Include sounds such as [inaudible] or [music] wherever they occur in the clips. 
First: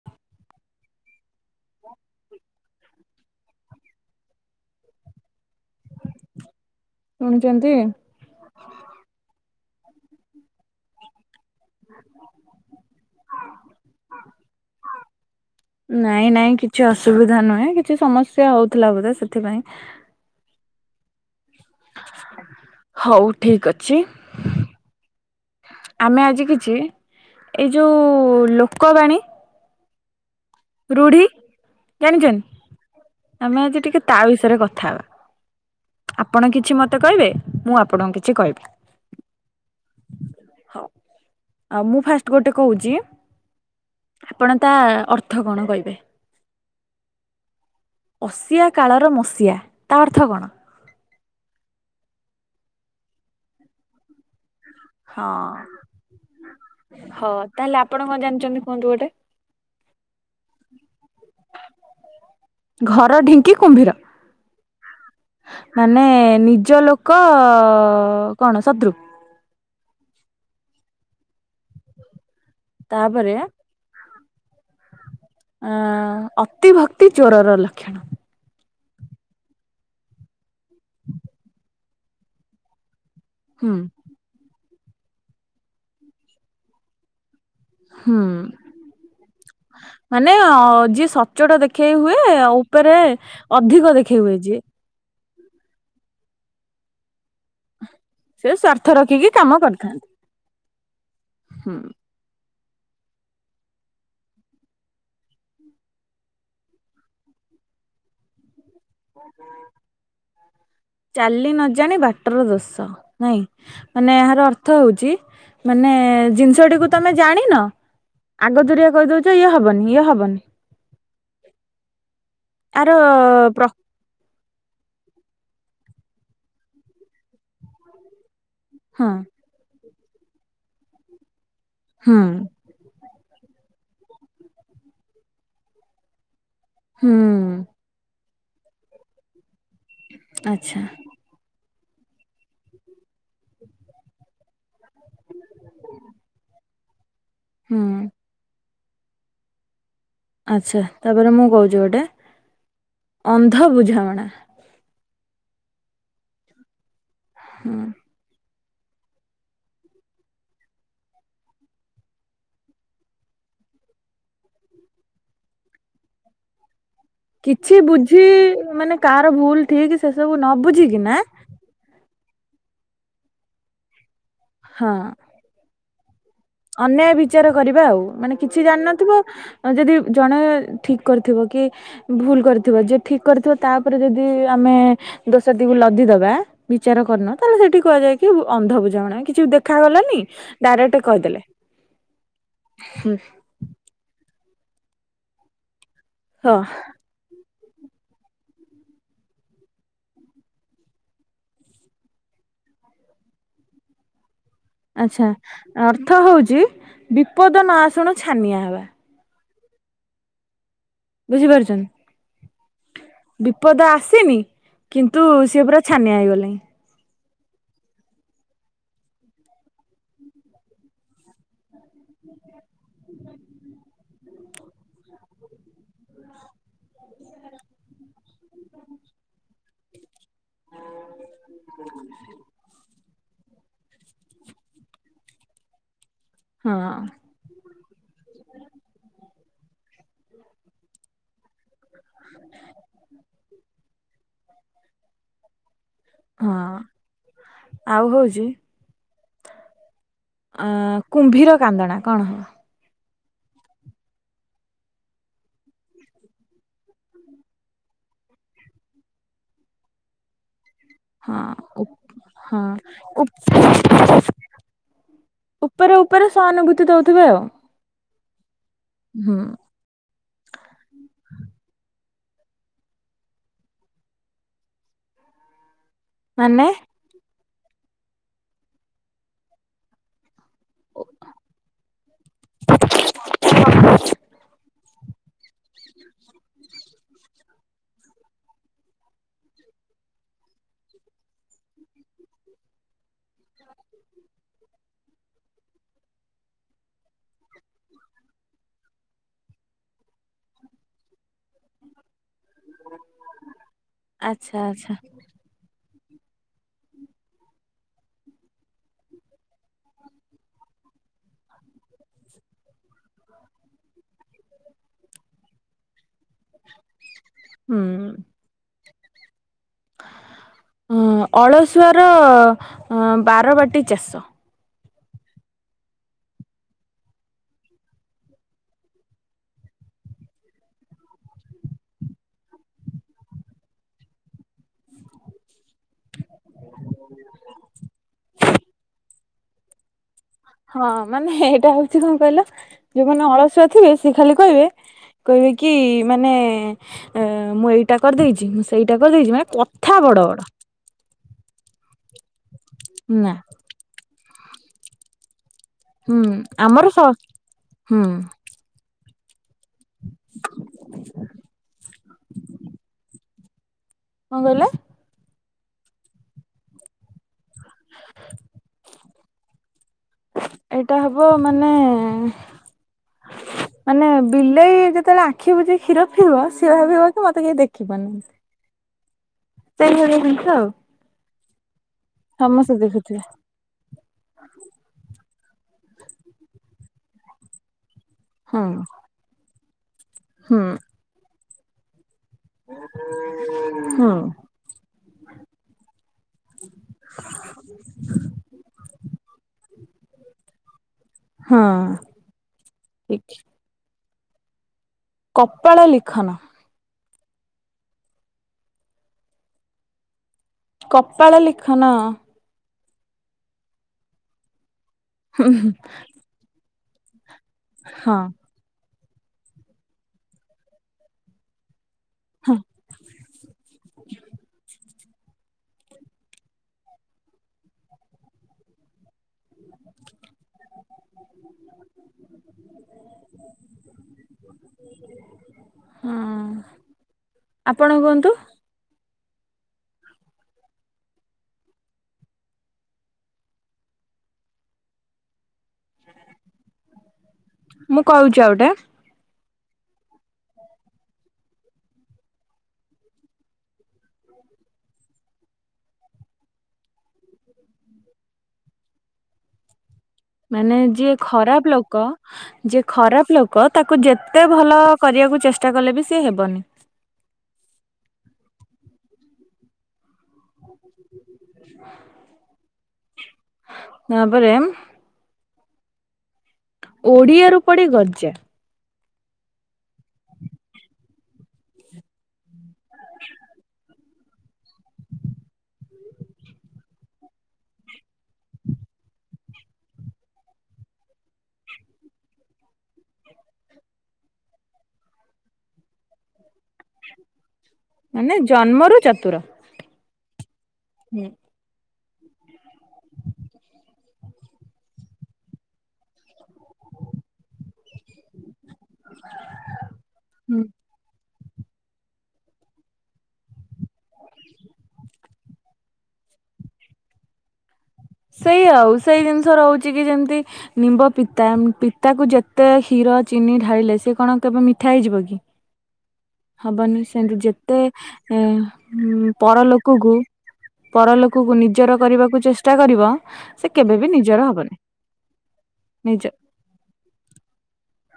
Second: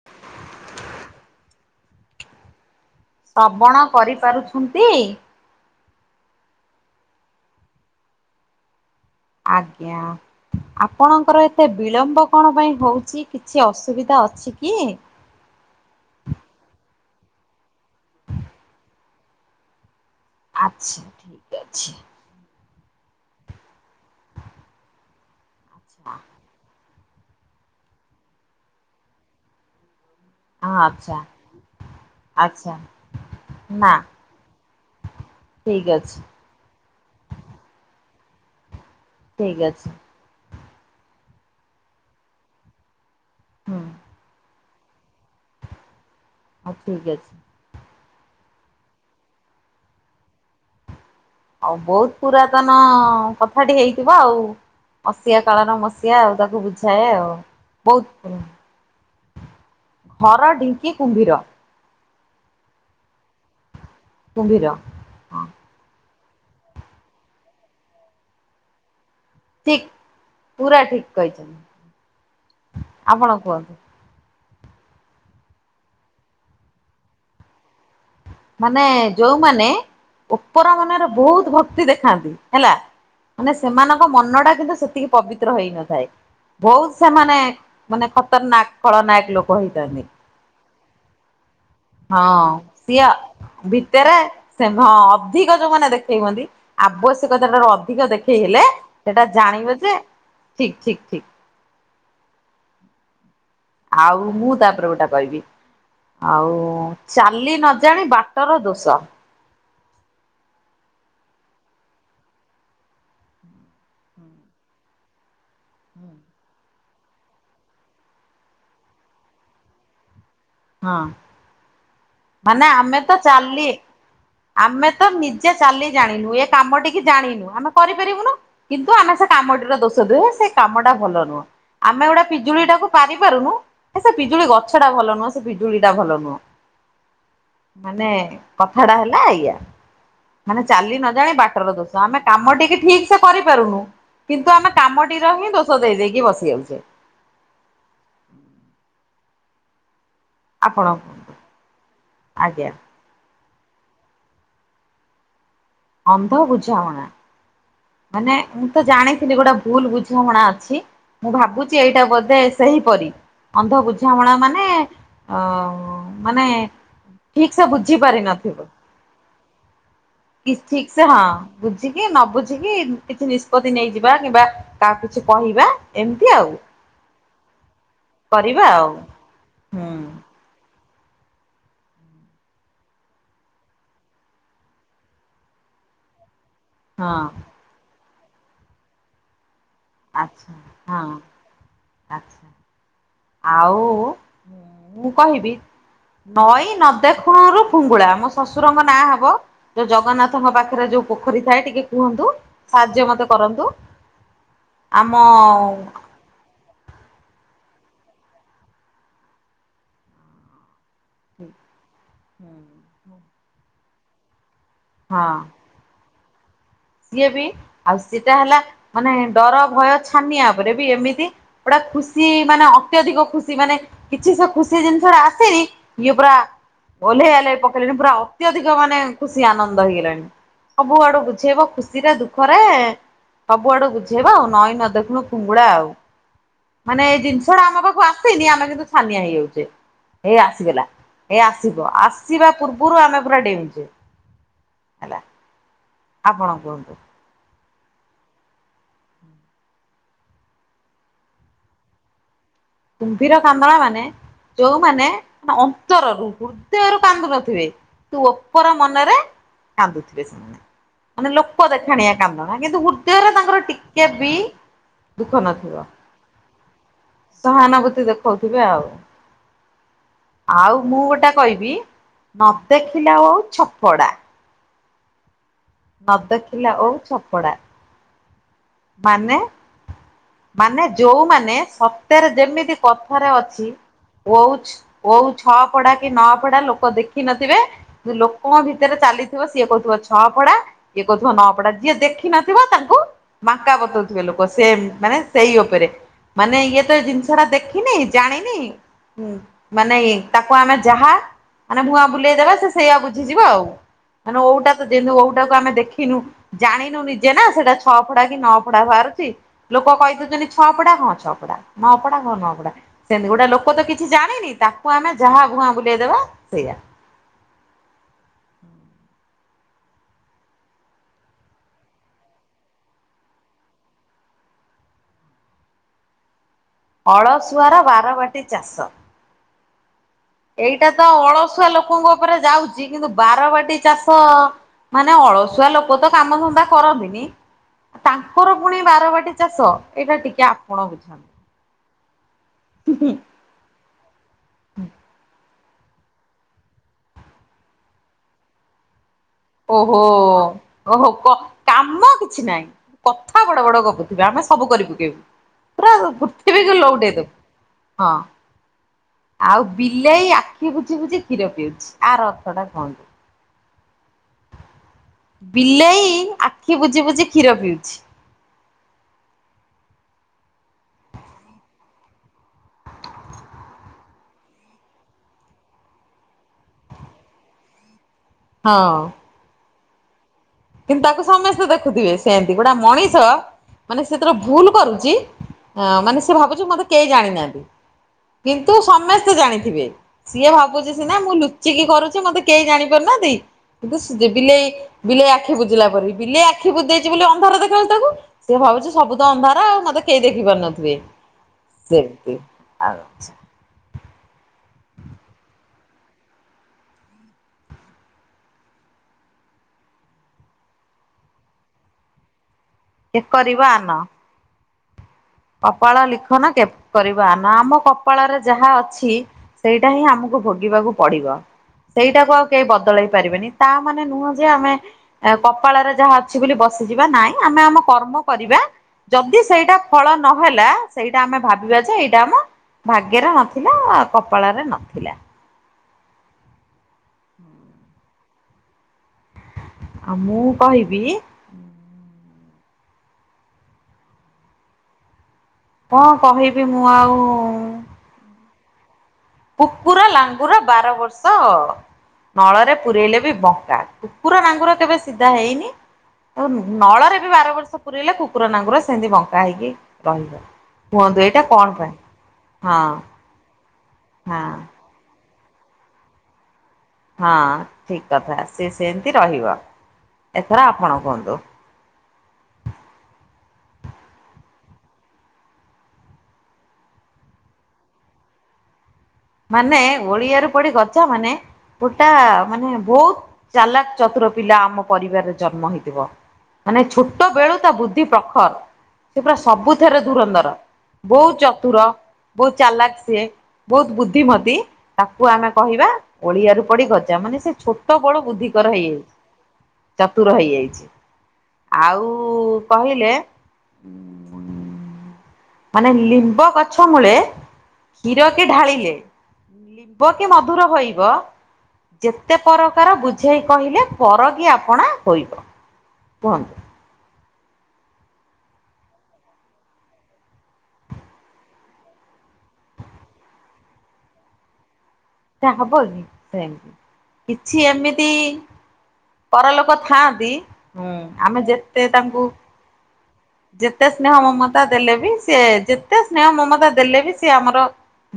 [inaudible] [inaudible] ଶ୍ରବଣ କରିପାରୁଛନ୍ତି? ଶୁଣୁଛନ୍ତି? ଆଜ୍ଞା ଆପଣଙ୍କର ଏ ଏତେ ବିଳମ୍ବ କଣ ପାଇଁ ହେଉଛି କିଛି ଅସୁବିଧା ଅଛି କି? ନାଇଁ ନାଇଁ କିଛି ଅସୁବିଧା ନୁହେଁ କିଛି ସମସ୍ୟା ହଉଥିଲା ବୋଧେ ସେଥିପାଇଁ। ଆଚ୍ଛା ଠିକ୍ ଅଛି। ହଉ ଠିକ ଅଛି। ଆମେ ଆଜି କିଛି ଏଇ ଯୋଉ ଲୋକବାଣୀ ହଁ ଆଛା। ରୁଢି ଜାଣିଛନ୍ତି ଆମେ ଆଜି ନା ଟିକେ ତା ବିଷୟରେ କଥା ଠିକ ଅଛି ହେବା। ଆପଣ କିଛି ମତେ କହିବେ ମୁଁ ଆପଣଙ୍କୁ କିଛି କହିବି। ଠିକ୍ ଅଛି। ହଉ ମୁଁ ଫାଷ୍ଟ ଗୋଟେ କହୁଛି? ହୁଁ। କଣ ତା ଅର୍ଥ କଣ କହିବେ? ହଉ ଠିକ ଅଛି। ଅସିିଆ କାଳର ମସିଆ ତା ଅର୍ଥ କଣ? ଆଉ ବହୁତ ପୁରାତନ କଥାଟି ହେଇଥିବ ଆଉ? ହଁ ମସିଆ କାଳର ମସିହା ଆଉ ତାକୁ ବୁଝାଏ ଆଉ ହଁ ତାହେଲେ ଆପଣ ବହୁତ କଣ ପୁରୁଣା। ଜାଣିଛନ୍ତି କୁହନ୍ତୁ ଗୋଟେ? ଘର ଢିଙ୍କି କୁମ୍ଭୀର। ଘର ଢିଙ୍କି କୁମ୍ଭୀର। କୁମ୍ଭୀର। ହଁ ମାନେ ନିଜ ଲୋକ କଣ ଶତ୍ରୁ? ଠିକ ପୁରା ଠିକ କହିଛନ୍ତି ତାପରେ ଆପଣ କୁହନ୍ତୁ? ଆଁ ଅତିଭକ୍ତି ଚୋରର ଲକ୍ଷଣ। ମାନେ ଯୋଉମାନେ ଉପର ମନରେ ବହୁତ ଭକ୍ତି ଦେଖାନ୍ତି ହେଲା ମାନେ ହୁଁ ସେମାନଙ୍କ ମନ ଟା କିନ୍ତୁ ସେତିକି ପବିତ୍ର ହେଇନଥାଏ ବହୁତ ସେମାନେ ମାନେ ହୁଁ। ଖତରନାକ ଫଳନାୟକ ଲୋକ ହେଇଥାନ୍ତି। ମାନେ ଯିଏ ସଚୋଟ ଦେଖେଇ ହୁଏ ହଁ ଆଉ ଉପରେ ସିଏ ଅଧିକ ଭିତରେ ଦେଖେଇ ହୁଏ ଯିଏ। ସେ ହଁ ଅଧିକ ଯୋଉମାନେ ଦେଖେଇ ହୁଅନ୍ତି ଆବ ଆବଶ୍ୟକତା ଠାରୁ ଅଧିକ ଦେଖେଇ ସେ ହେଲେ ସ୍ଵାର୍ଥ ସେଟା ରଖିକି ଜାଣିବ ଯେ ଠିକ ଠିକ ହଁ। ଆଉ ମୁଁ ତାପରେ ଗୋଟା କହିବି। ଆଉ ଚାଲି ନଜାଣି ବାଟର ଦୋଷ। ଚାଲି ନଜାଣି ବାଟର ଦୋଷ ନାଇଁ। ମାନେ ଏହାର ଅର୍ଥ ହେଉଛି ମାନେ ଜିନିଷଟିକୁ ତମେ ଜାଣିନ ଆଗ ଦୁରିଆ କହି ଦଉଛ ଇଏ ହବନି ଇଏ ହବନି। ହଁ। ମାନେ ଆର ଆମେ ତ ପ୍ର ଚାଲି ଆମେ ତ ନିଜେ ଚାଲି ଜାଣିନୁ ଏ କାମ ଟିକେ ଜାଣିନୁ ଆମେ କରିପାରିବୁନୁ। କିନ୍ତୁ ହଁ ଆମେ ସେ କାମଟିର ଦୋଷ ଦଉ ହେ ସେ କାମଟା ଭଲ ନୁହଁ ଆମେ ହୁଁ ଗୋଟେ ପିଜୁଳିଟାକୁ ପାରି ପାରୁନୁ ସେ ପିଜୁଳି ଗଛ ଟା ଭଲ ନୁହଁ ସେ ପିଜୁଳି ଟା ଭଲ ନୁହଁ। ହୁଁ। ମାନେ କଥା ଟା ହେଲା ଏଇଆ ମାନେ ଆଚ୍ଛା ଚାଲି ନ ଜାଣି ବାଟର ଦୋଷ ଆମେ କାମ ଟିକି ଠିକ୍ ସେ କରିପାରୁନୁ କିନ୍ତୁ ଆମେ କାମଟିର ହିଁ ଦୋଷ ଦେଇ ଦେଇକି ବସି ଯାଉଛୁ। ହୁଁ। ଆଚ୍ଛା ଆପଣ ତାପରେ ମୁଁ କହୁଛି ଗୋଟେ ଆଜ୍ଞା ଅନ୍ଧ ବୁଝାମଣା। ଅନ୍ଧ ବୁଝାମଣା। ହଁ। ମାନେ ମୁଁ ତ ଜାଣିଥିଲି ଗୋଟେ ଭୁଲ ବୁଝାମଣା ଅଛି। ମୁଁ ଭାବୁଛି ଏଇଟା ବୋଧେ ସେହିପରି ଅନ୍ଧ ବୁଝାମଣା ମାନେ ଅ ମାନେ ଠିକ ସେ କିଛି ପାରି ବୁଝି ନଥିବ। ମାନେ କାହାର ଭୁଲ ଠିକ ସେ ସବୁ କି ନ ଠିକ ସେ ବୁଝିକି ନା ହଁ ବୁଝିକି ନ ବୁଝିକି କିଛି ନିଷ୍ପତି ନେଇଯିବା କିମ୍ବା ହଁ କାହା କହିବା ଏମିତି ଆଉ। ଅନ୍ୟାୟ ବିଚାର କରିବା ଆଉ। ମାନେ କିଛି କରିବା ଆଉ ଜାଣିନଥିବ ଯଦି ହୁଁ ଜଣେ ଠିକ୍ କରିଥିବ କି ଭୁଲ କରିଥିବ ଯିଏ ଠିକ୍ କରିଥିବ ତା ଉପରେ ଯଦି ଆମେ ଦୋଷାଟିକୁ ଲଦିଦବା। ବିଚାର ହଁ କରିନ ତାହେଲେ ସେଠି କୁହାଯାଏ କି ଅନ୍ଧ ବୁଝାମଣା। କିଛି ଦେଖାଗଲାନି ଆଚ୍ଛା ଡାଇରେକ୍ଟ ହଁ କହିଦେଲେ ଆଚ୍ଛା। ହୁଁ। ଆଉ ମୁଁ କହିବି ହଁ ନଈ ନ ଦେଖୁଣୁରୁୁ ଫୁଙ୍ଗୁଳା ମୋ ଶ୍ୱଶୁରଙ୍କ ନାଁ ହବ। ଯୋଉ ଜଗନ୍ନାଥଙ୍କ ପାଖରେ ଯୋଉ ପୋଖରୀ ଥାଏ ଟିକେ କୁହନ୍ତୁ ସାହାଯ୍ୟ ମତେ କରନ୍ତୁ। ଆମ ଆଚ୍ଛା ଆ ଅର୍ଥ ହେଉଛି ବିପଦ ନ ଶୁଣୁ ଛାନିଆ ହେବା। ବୁଝିପାରୁଛନ୍ତି? ହୁଁ [unintelligible] ବିପଦ ଆସିନି କିନ୍ତୁ ହଁ। ସିଏ ପୁରା ଛାନିଆ ହେଇଗଲେଣି। ସିଏ ବି ଆଉ ସେଟା ହେଲା ମାନେ ଡର ଭୟ ଛାନିଆ ଉପରେ ବି ଏମିତି ଗୋଟା ଖୁସି ମାନେ ଅତ୍ୟଧିକ ଖୁସି ମାନେ କିଛି ସେ ଖୁସି ଜିନିଷ ଟା ଆସେନି ଇଏ ପୁରା ଓହ୍ଲେଇ ଆହ୍ଲେଇ ପକେଇଲେଣି ପୁରା ଅତ୍ୟଧିକ ମାନେ ଖୁସି ଆନନ୍ଦ ହେଇଗଲାଣି ସବୁ ଆଡୁ ବୁଝେଇବ। ଖୁସିରେ ଦୁଃଖରେ ସବୁ ଆଡୁ ବୁଝେଇବା ଆଉ ନଈ ନ ଦେଖୁଣୁ ଫୁଙ୍ଗୁଡା ଆଉ। ହଁ। ମାନେ ଏ ଜିନିଷଟା ଆମ ପାଖକୁ ଆସେନି ଆମେ କିନ୍ତୁ ଛାନିଆ ହେଇଯାଉଛେ ହେଇ ଆସିଗଲା। ଏ ଆସିବ ଆସିବା ପୂର୍ବରୁ ଆମେ ପୁରା ଡେଉଁଛେ। ହେଲା ଆପଣ ହଁ କୁହନ୍ତୁ। ଆଉ ହୋଉଚି ଅଁ କୁମ୍ଭୀର କାନ୍ଦଣା କଣ? କୁମ୍ଭୀର କାନ୍ଦଣା ମାନେ ଯୋଉମାନେ ଅନ୍ତରରୁ ହୃଦୟରୁ କାନ୍ଦୁ ନଥିବେ। ତୁ ଅପୋର ମନରେ କାନ୍ଦୁଥିବେ ସେମାନେ। ମାନେ ହଁ ଲୋକ ଉପ- ଦେଖାଣିଆ କାନ୍ଦଣା ହଁ କିନ୍ତୁ ହୃଦୟରେ ତାଙ୍କର ଟିକେ ଉପ- ବି ଦୁଃଖ ନଥିବ। ଉପରେ ଉପରେ ସହାନୁଭୂତି ଦଉଥିବେ ଆଉ। ସହାନୁଭୂତି ଦେଖଉଥିବେ ଆଉ। ହୁଁ। ଆଉ ମୁଁ ଗୋଟେ କହିବି ନ ଦେଖିଲା ଓଉ ଛପଡା। ମାନେ ନଦେଖିଲା ଓଉ ଛପଡା। ମାନେ? ମାନେ ଯୋଉମାନେ ସତରେ ଯେମିତି କଥାରେ ଅଛି। ଓଉ ଓଉ ଛଅ ଫଢା କି ନଅ ଫଢା ଲୋକ ଦେଖି ନଥିବେ। ଯୋଉ ଲୋକଙ୍କ ଭିତରେ ଚାଲିଥିବ ସିଏ କହୁଥିବ ଛଅ ଫଡା। କିଏ କହୁଥିବ ନ ଫଡା ଯିଏ ଦେଖିନଥିବ ତାଙ୍କୁ ମାଙ୍କା ବତଉଥିବେ ଲୋକ ସେ ମାନେ ସେଇ ଉପରେ। ମାନେ ଇଏ ତ ଜିନିଷଟା ଦେଖିନି ଜାଣିନି। ମାନେ ଇଏ ତାକୁ ଆମେ ଯାହା ମାନେ ଭୂଆଁ ବୁଲେଇଦବା ସେ ସେଇଆ ବୁଝିଯିବ ଆଉ। ମାନେ ଆଚ୍ଛା ଓଉଟା ତ ଆଚ୍ଛା ଯେମିତି ଓଉଟାକୁ ଆମେ ଦେଖିନୁ ଜାଣିନୁ ନିଜେ ନା ସେଇଟା। ଛଅ ଫଢା କି ନଅ ଫଢା ବାହାରୁଛି। ଲୋକ କହି ଦଉଛନ୍ତି ଛଅଫଡା ହଁ ଛଅଫଡା, ନଅଫଡା ହଁ ନଅଫଡା। ସେମିତି ଗୋଟେ ଲୋକ ତ କିଛି ଜାଣିନି ତାକୁ ଆମେ ଯାହା ଭୁଆଁ ବୁଲେଇଦବା ସେଇଆ। ହୁଁ। ଉଁ ଅଳସୁଆର ବାରବାଟୀ ଚାଷ। ଅଳସୁଆର ବାରବାଟୀ ଚାଷ। ଏଇଟା ତ ଅଳସୁଆ ଲୋକଙ୍କ ଉପରେ ଯାଉଛି କିନ୍ତୁ ବାରବାଟୀ ଚାଷ ମାନେ ଅଳସୁଆ ଲୋକ ତ କାମ ଧନ୍ଧା କରନ୍ତିନି। ତାଙ୍କର ପୁଣି ବାରବାଟୀ ଚାଷ ଏଇଟା ଟିକେ ଆପଣ ହଁ ବୁଝନ୍ତୁ। ମାନେ ଏଇଟା ହୋଉଛି କଣ କହିଲ ଯୋଉମାନେ ଅଳସୁଆ ଥିବେ ସେ ଖାଲି କହିବେ କହିବେ କି ମାନେ ମୁଁ ଏଇଟା କରିଦେଇଛି ମୁଁ ସେଇଟା କରିଦେଇଛି। ମାନେ କଥା ଓହୋ ବଡ ବଡ ଓହୋ କାମ କିଛି ନାହିଁ ନା କଥା ବଡ ବଡ। ଯା ଆମେ ସବୁ କରିପକେଇବୁ। ପୁରା ହୁଁ ପୃଥିବୀକୁ ଆମର ଲଉଟେଇ ସ- ହୁଁ ଦେବୁ ହଁ। ଆଉ ବିଲେଇ ଆଖି ବୁଜି ବୁଜି କ୍ଷୀର ପିଉଛି ଆର ଅର୍ଥଟା କଣ। କଣ କହିଲେ? ବିଲେଇ ଆଖି ବୁଜି ବୁଜି କ୍ଷୀର ପିଉଛି। ଏଇଟା ହବ ମାନେ ମାନେ ବିଲେଇ ଯେତେବେଳେ ଆଖି ବୁଜି କ୍ଷୀର ପିଇବ, ସେ ଭାବିବ କି ମତେ କେହି ଦେଖିବନି। ହଁ। ସେଇଭଳିଆ ଜିନିଷ ଆଉ। କିନ୍ତୁ ତାକୁ ସମସ୍ତେ ଦେଖୁଥିବେ ସେମିତି ଗୋଟେ ସମସ୍ତେ ମଣିଷ ଦେଖୁଥିବେ ମାନେ ସେ ଯେତେବେଳେ ଭୁଲ କରୁଛି, ମାନେ ସେ ଭାବୁଛି ମତେ କେହି ଜାଣିନାହାନ୍ତି। ହଁ କିନ୍ତୁ ସମସ୍ତେ ଜାଣିଥିବେ ସିଏ ହୁଁ ଭାବୁଛି ସିନା ମୁଁ ଲୁଚିକି କରୁଛି ମତେ କେହି ଜାଣିପାରୁନାହାନ୍ତି ହୁଁ। କିନ୍ତୁ ବିଲେଇ ବିଲେଇ ଆଖି ଆଖି ବୁଝିଲା ପରି। ବିଲେଇ ଆଖି ବୁଜିଦେଇଛି ବୋଲି ଅନ୍ଧାର ଦେଖା ଯାଉଛି ତାକୁ। ସିଏ ଭାବୁଛି ସବୁ ତ ଅନ୍ଧାର ଆଉ ମତେ କେହି ଦେଖିପାରୁନଥିବେ। ହଁ ସେମତି ଆଉ ଠିକ୍ କପାଳ ଲିଖନ। କପାଳ ଲିଖନ। କେ କରିବ ଆନ। କପାଳ ଲିଖନ କେ କରିବା ଆନ ଆମ ହଁ କପାଳରେ ଯାହା ଅଛି ସେଇଟା ହିଁ ଆମକୁ ଭୋଗିବାକୁ ପଡ଼ିବ। ସେଇଟାକୁ ଆଉ ହଁ କେହି ବଦଳେଇ ପାରିବେନି ତା ମାନେ ନୁହଁ ଯେ ଆମେ କପାଳରେ ଯାହା ଅଛି ବୋଲି ବସିଯିବା ନାଇଁ ଆମେ ଆମ କର୍ମ କରିବା ଯଦି ସେଇଟା ଫଳ ନ ହେଲା ସେଇଟା ଆମେ ଭାବ ଭାବିବା ଯେ ଏଇଟା ଆମ ଭାଗ୍ୟରେ ନଥିଲା କପାଳରେ ନଥିଲା। ହଁ ଆପଣ କୁହନ୍ତୁ। ଆଉ ମୁଁ କହିବି। କଣ କହିବି ମୁଁ ଆଉ? ମୁଁ କହୁଛି ଆଉ ଗୋଟେ। କୁକୁର ଲାଙ୍ଗୁର ବାର ବର୍ଷ ନଳରେ ପୁରଇଲେ ବି ବଙ୍କା କୁକୁର ନାଙ୍ଗୁର କେବେ ସିଧା ହେଇନି ନଳରେ ବି ବାରବର୍ଷ ପୁରେଇଲେ କୁକୁର ନାଙ୍ଗୁର ସେମିତି ବଙ୍କା ହେଇକି ରହିବ। ମାନେ ଯିଏ କୁହନ୍ତୁ ଏଇଟା କଣ ଖରାପ ପାଇଁ ଲୋକ ଯିଏ ହଁ ଖରାପ ଲୋ କ ତାକୁ ହଁ ଯେତେ ଭଲ କରିବାକୁ ଚେଷ୍ଟା କଲେ ବି ସିଏ ହେବନି। ହଁ ଠିକ୍ କଥା ସିଏ ସେମିତି ରହିବ ଏଥର ଆପଣ କୁହନ୍ତୁ। [inaudible] ତା ପରେ। ଓଡ଼ିଆରୁ ପଡ଼ି ଗଜା। ମାନେ ଓଳିଆରୁ ପଡ଼ି ଗଜାମାନେ ଗୋଟା ମାନେ ବହୁତ ଚାଲାକ ଚତୁର ପିଲା ଆମ ପରିବାରରେ ଜନ୍ମ ହେଇଥିବ ମାନେ ଛୋଟ ବେଳୁ ତା ବୁଦ୍ଧି ପ୍ରଖର। [unintelligible] ସେ ପୁରା ସବୁଥେରେ ଧୁରନ୍ଧର। ବହୁତ ଚତୁର ବହୁତ ଚାଲାକ ସିଏ ବହୁତ ବୁଦ୍ଧି ବୁନ୍ଧିମତି ତାକୁ ଆମେ କହିବା ଓଳିଆରୁ ପଡ଼ି ଗଜା ମାନେ ସେ ଛୋଟ ବଳୁ ମାନେ ବୁଦ୍ଧିକର ଜନ୍ମରୁ ଚତୁର ହେଇଯାଇଛି ଚତୁର ହେଇଯାଇଛି। ହୁଁ। ଆଉ କହିଲେ ମାନେ ଲିମ୍ବ ଗଛ ମୂଳେ କ୍ଷୀର କି ଢାଳିଲେ ଲିମ୍ବ କି ହୁଁ ମଧୁର ହୋଇବ ଯେତେ ପରକାର ବୁଝେଇ କହିଲେ ପର କିି ଆପଣା ହୋଇବ କୁହନ୍ତୁ? ସେଇଆ ଆଉ ସେଇ ଜିନିଷ ରହୁଛିକି ଯେମତି ନିମ୍ବ ପିତା ପିତାକୁ ଯେତେ କ୍ଷୀର ଚିନି ଢାଳିଲେ ସେ କଣ କେବେ ମିଠା ହେଇଯିବ କି? ତା ହବ କି ସେମିତି ହବନି ସେମିତି କିଛି ଯେତେ ଏମିତି ଏ ପର ପରଲୋକ ଲୋକକୁ ଥାଆନ୍ତି ହୁଁ ଆମେ ପରଲୋକକୁ ଯେତେ ନିଜର ତାଙ୍କୁ କରିବାକୁ ଚେଷ୍ଟା କରିବ ସେ ଯେତେ କେବେ ବି ସ୍ନେହ ନିଜର ମମତା ହବନି ଦେଲେ ବି ସେ ଯେତେ ନିଜ ସ୍ନେହ ମମତା ଦେଲେ ବି ସେ ଆମର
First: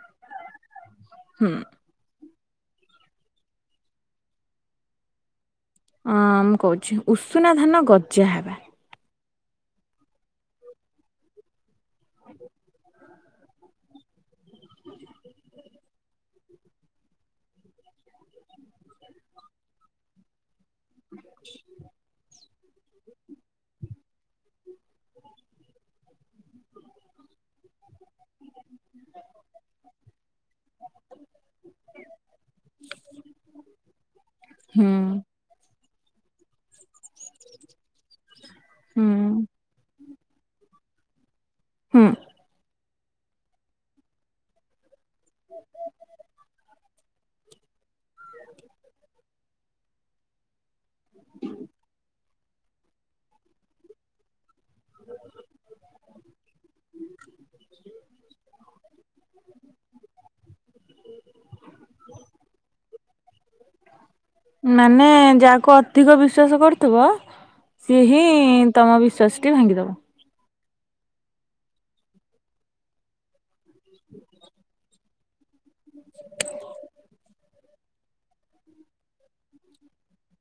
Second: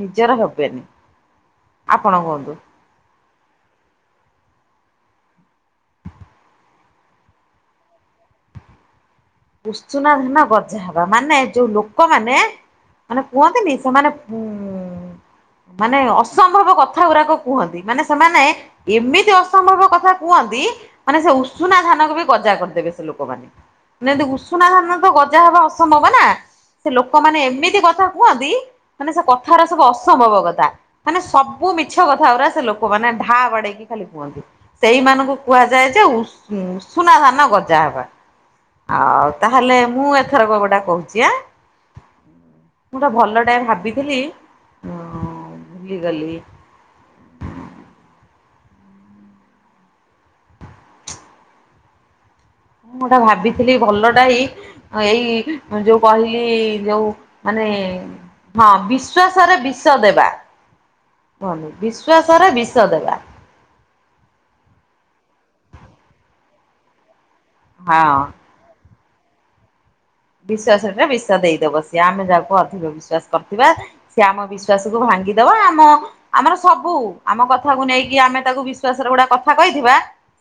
ନିଜର ହେବେନି। ହୁଁ। ଆପଣ କୁହନ୍ତୁ। ହଁ ମୁଁ କହୁଛି ଉଷୁନା ଧାନ ଗଜା ହେବା। ଉଷୁନା ଧାନ ଗଜା ହବା ମାନେ ଯୋଉ ଲୋକମାନେ ମାନେ କୁହନ୍ତିନି ସେମାନେ ଉ ମାନେ ଅସମ୍ଭବ କଥା ଗୁରାକ କୁହନ୍ତି ମାନେ ସେମାନେ ଏମିତି ଅସମ୍ଭବ କଥା କୁହନ୍ତି ମାନେ ସେ ଉଷୁନା ଧାନକୁ ବି ଗଜା କରିଦେବେ ସେ ଲୋକମାନେ। [unintelligible] ଉଷୁନା ଧାନ ତ ଗଜା ହବା ଅସମ୍ଭବ ନା ସେ ଲୋକମାନେ ଏମିତି କଥା କୁହନ୍ତି ମାନେ ସେ କଥାର ସବୁ ଅସମ୍ଭବ କଥା। ମାନେ ସବୁ ମିଛ କଥା ଗୁରା ସେ ଲୋକମାନେ ଢା ବାଡେଇକି ଖାଲି କୁହନ୍ତି। ହୁଁ ସେଇମାନଙ୍କୁ କୁହାଯାଏ ଯେ ଉଷ ଉଷୁନା ଧାନ ଗଜା ହବା। ହୁଁ ଆଉ ତାହେଲେ ମୁଁ ଏଥର କବଡା କହୁଛି ଆଁ। ହୁଁ। ମୁଁ ତ ଭଲଟେ ଭାବିଥିଲି ଉଁ ଭୁଲିଗଲି। ମୁଁ ଗୋଟା ଭାବିଥିଲି ଭଲ ଟାଇ ଏଇ ଯୋଉ କହିଲି ଯୋଉ ମାନେ ହଁ ବିଶ୍ଵାସ ରେ ବିଷ ଦେବା। ହୁନି ବିଶ୍ୱାସରେ ବିଷ ଦେବା। ମାନେ ଯାହାକୁ ଅଧିକ ବିଶ୍ଵାସ କରୁଥିବ ସିଏ ହଁ ହିଁ ତମ ବିଶ୍ୱାସ ଟି ଭାଙ୍ଗିଦେବ। ବିଶ୍ଵାସରେ ବିସ ଦେଇଦବ ସିଏ ଆମେ ଯାହାକୁ ଅଧିକ ବିଶ୍ୱାସ କରିଥିବା। ସିଏ ଆମ ବିଶ୍ଵାସ କୁ ଭାଙ୍ଗିଦବ ଆମ ଆମର ସବୁ ଆମ କଥାକୁ ନେଇକି ଆମେ ତାକୁ ବିଶ୍ଵାସରେ ଗୁଡା କଥା କହିଥିବା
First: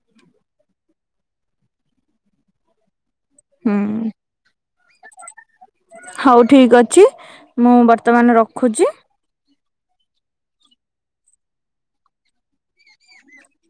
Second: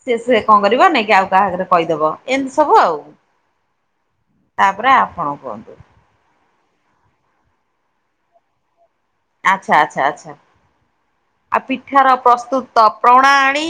ସେ ସେ କଣ କରିବ ନେଇକି ଆଉ କାହା ଆଗରେ କହିଦବ ଏମିତି ସବୁ ଆଉ। ହଁ। ତାପରେ ଆପଣ କୁହନ୍ତୁ। ହଉ ଠିକ୍ ଅଛି ମୁଁ ବର୍ତ୍ତମାନ ରଖୁଛି। ଆଚ୍ଛା ଆଚ୍ଛା ଆଚ୍ଛା ଆଉ ପିଠାର ପ୍ରସ୍ତୁତ ପ୍ରଣାଣୀ